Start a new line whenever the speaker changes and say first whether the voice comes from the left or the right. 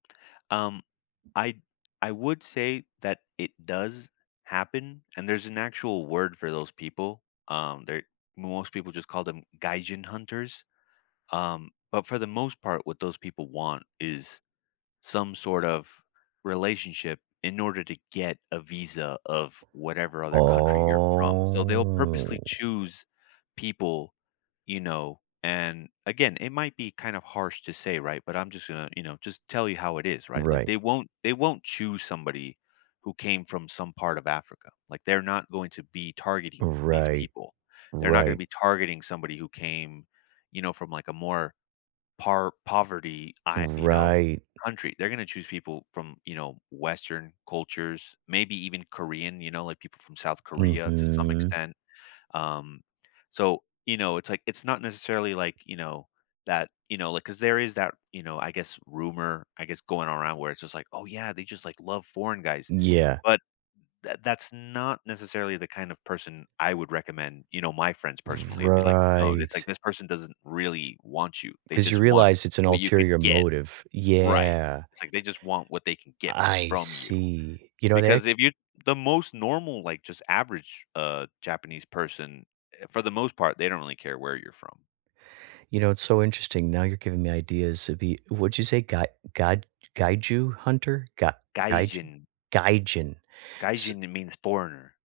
left: Um, I I would say that it does happen, and there's an actual word for those people. Um, they're most people just call them "gaijin hunters." Um, but, for the most part, what those people want is some sort of relationship in order to get a visa of whatever other country you're from. So, they'll
right: Oh.
left: purposely choose people, you know, and again, it might be kind of harsh to say, right? But I'm just gonna, you know, just tell you how it is, right? Like,
right: Right.
left: they won't they won't choose somebody who came from some part of Africa, like, they're not going to be targeting these
right: Right.
left: people. They're not gonna
right: Right.
left: be targeting somebody who came, you know, from, like, a more par poverty, I you know,
right: Right
left: country. They're gonna choose people from, you know, Western cultures, maybe even Korean, you know, like, people from South Korea to some
right: Mhm.
left: extent. Um, so, you know, it's like it's not necessarily, like, you know, that, you know, like 'cause there is that, you know, I guess, rumor, I guess, going around where it's just like, "Oh, yeah. They just, like, love foreign guys."
right: Yeah.
left: But tha that's not necessarily the kind of person I would recommend. You know, my friends, personally, would be like, "No. It's like
right: Right.
left: this person doesn't really want you, they
right: 'Cause you
left: just want
right: realize it's an
left: what you could
right: ulterior
left: get.
right: motive.
left: Right.
right: Yeah.
left: It's like they just want what they can get
right: I
left: from you."
right: see. You know they
left: Because if you the most normal, like, just average, uh, Japanese person, for the most part, they don't really care where you're from.
right: You know, it's so interesting. Now you're giving me ideas of ye what did you say? Gai gad gaiju hunter? Ga gaiju
left: Gaijin.
right: Gaijin. S
left: Gaijin, it means foreigner.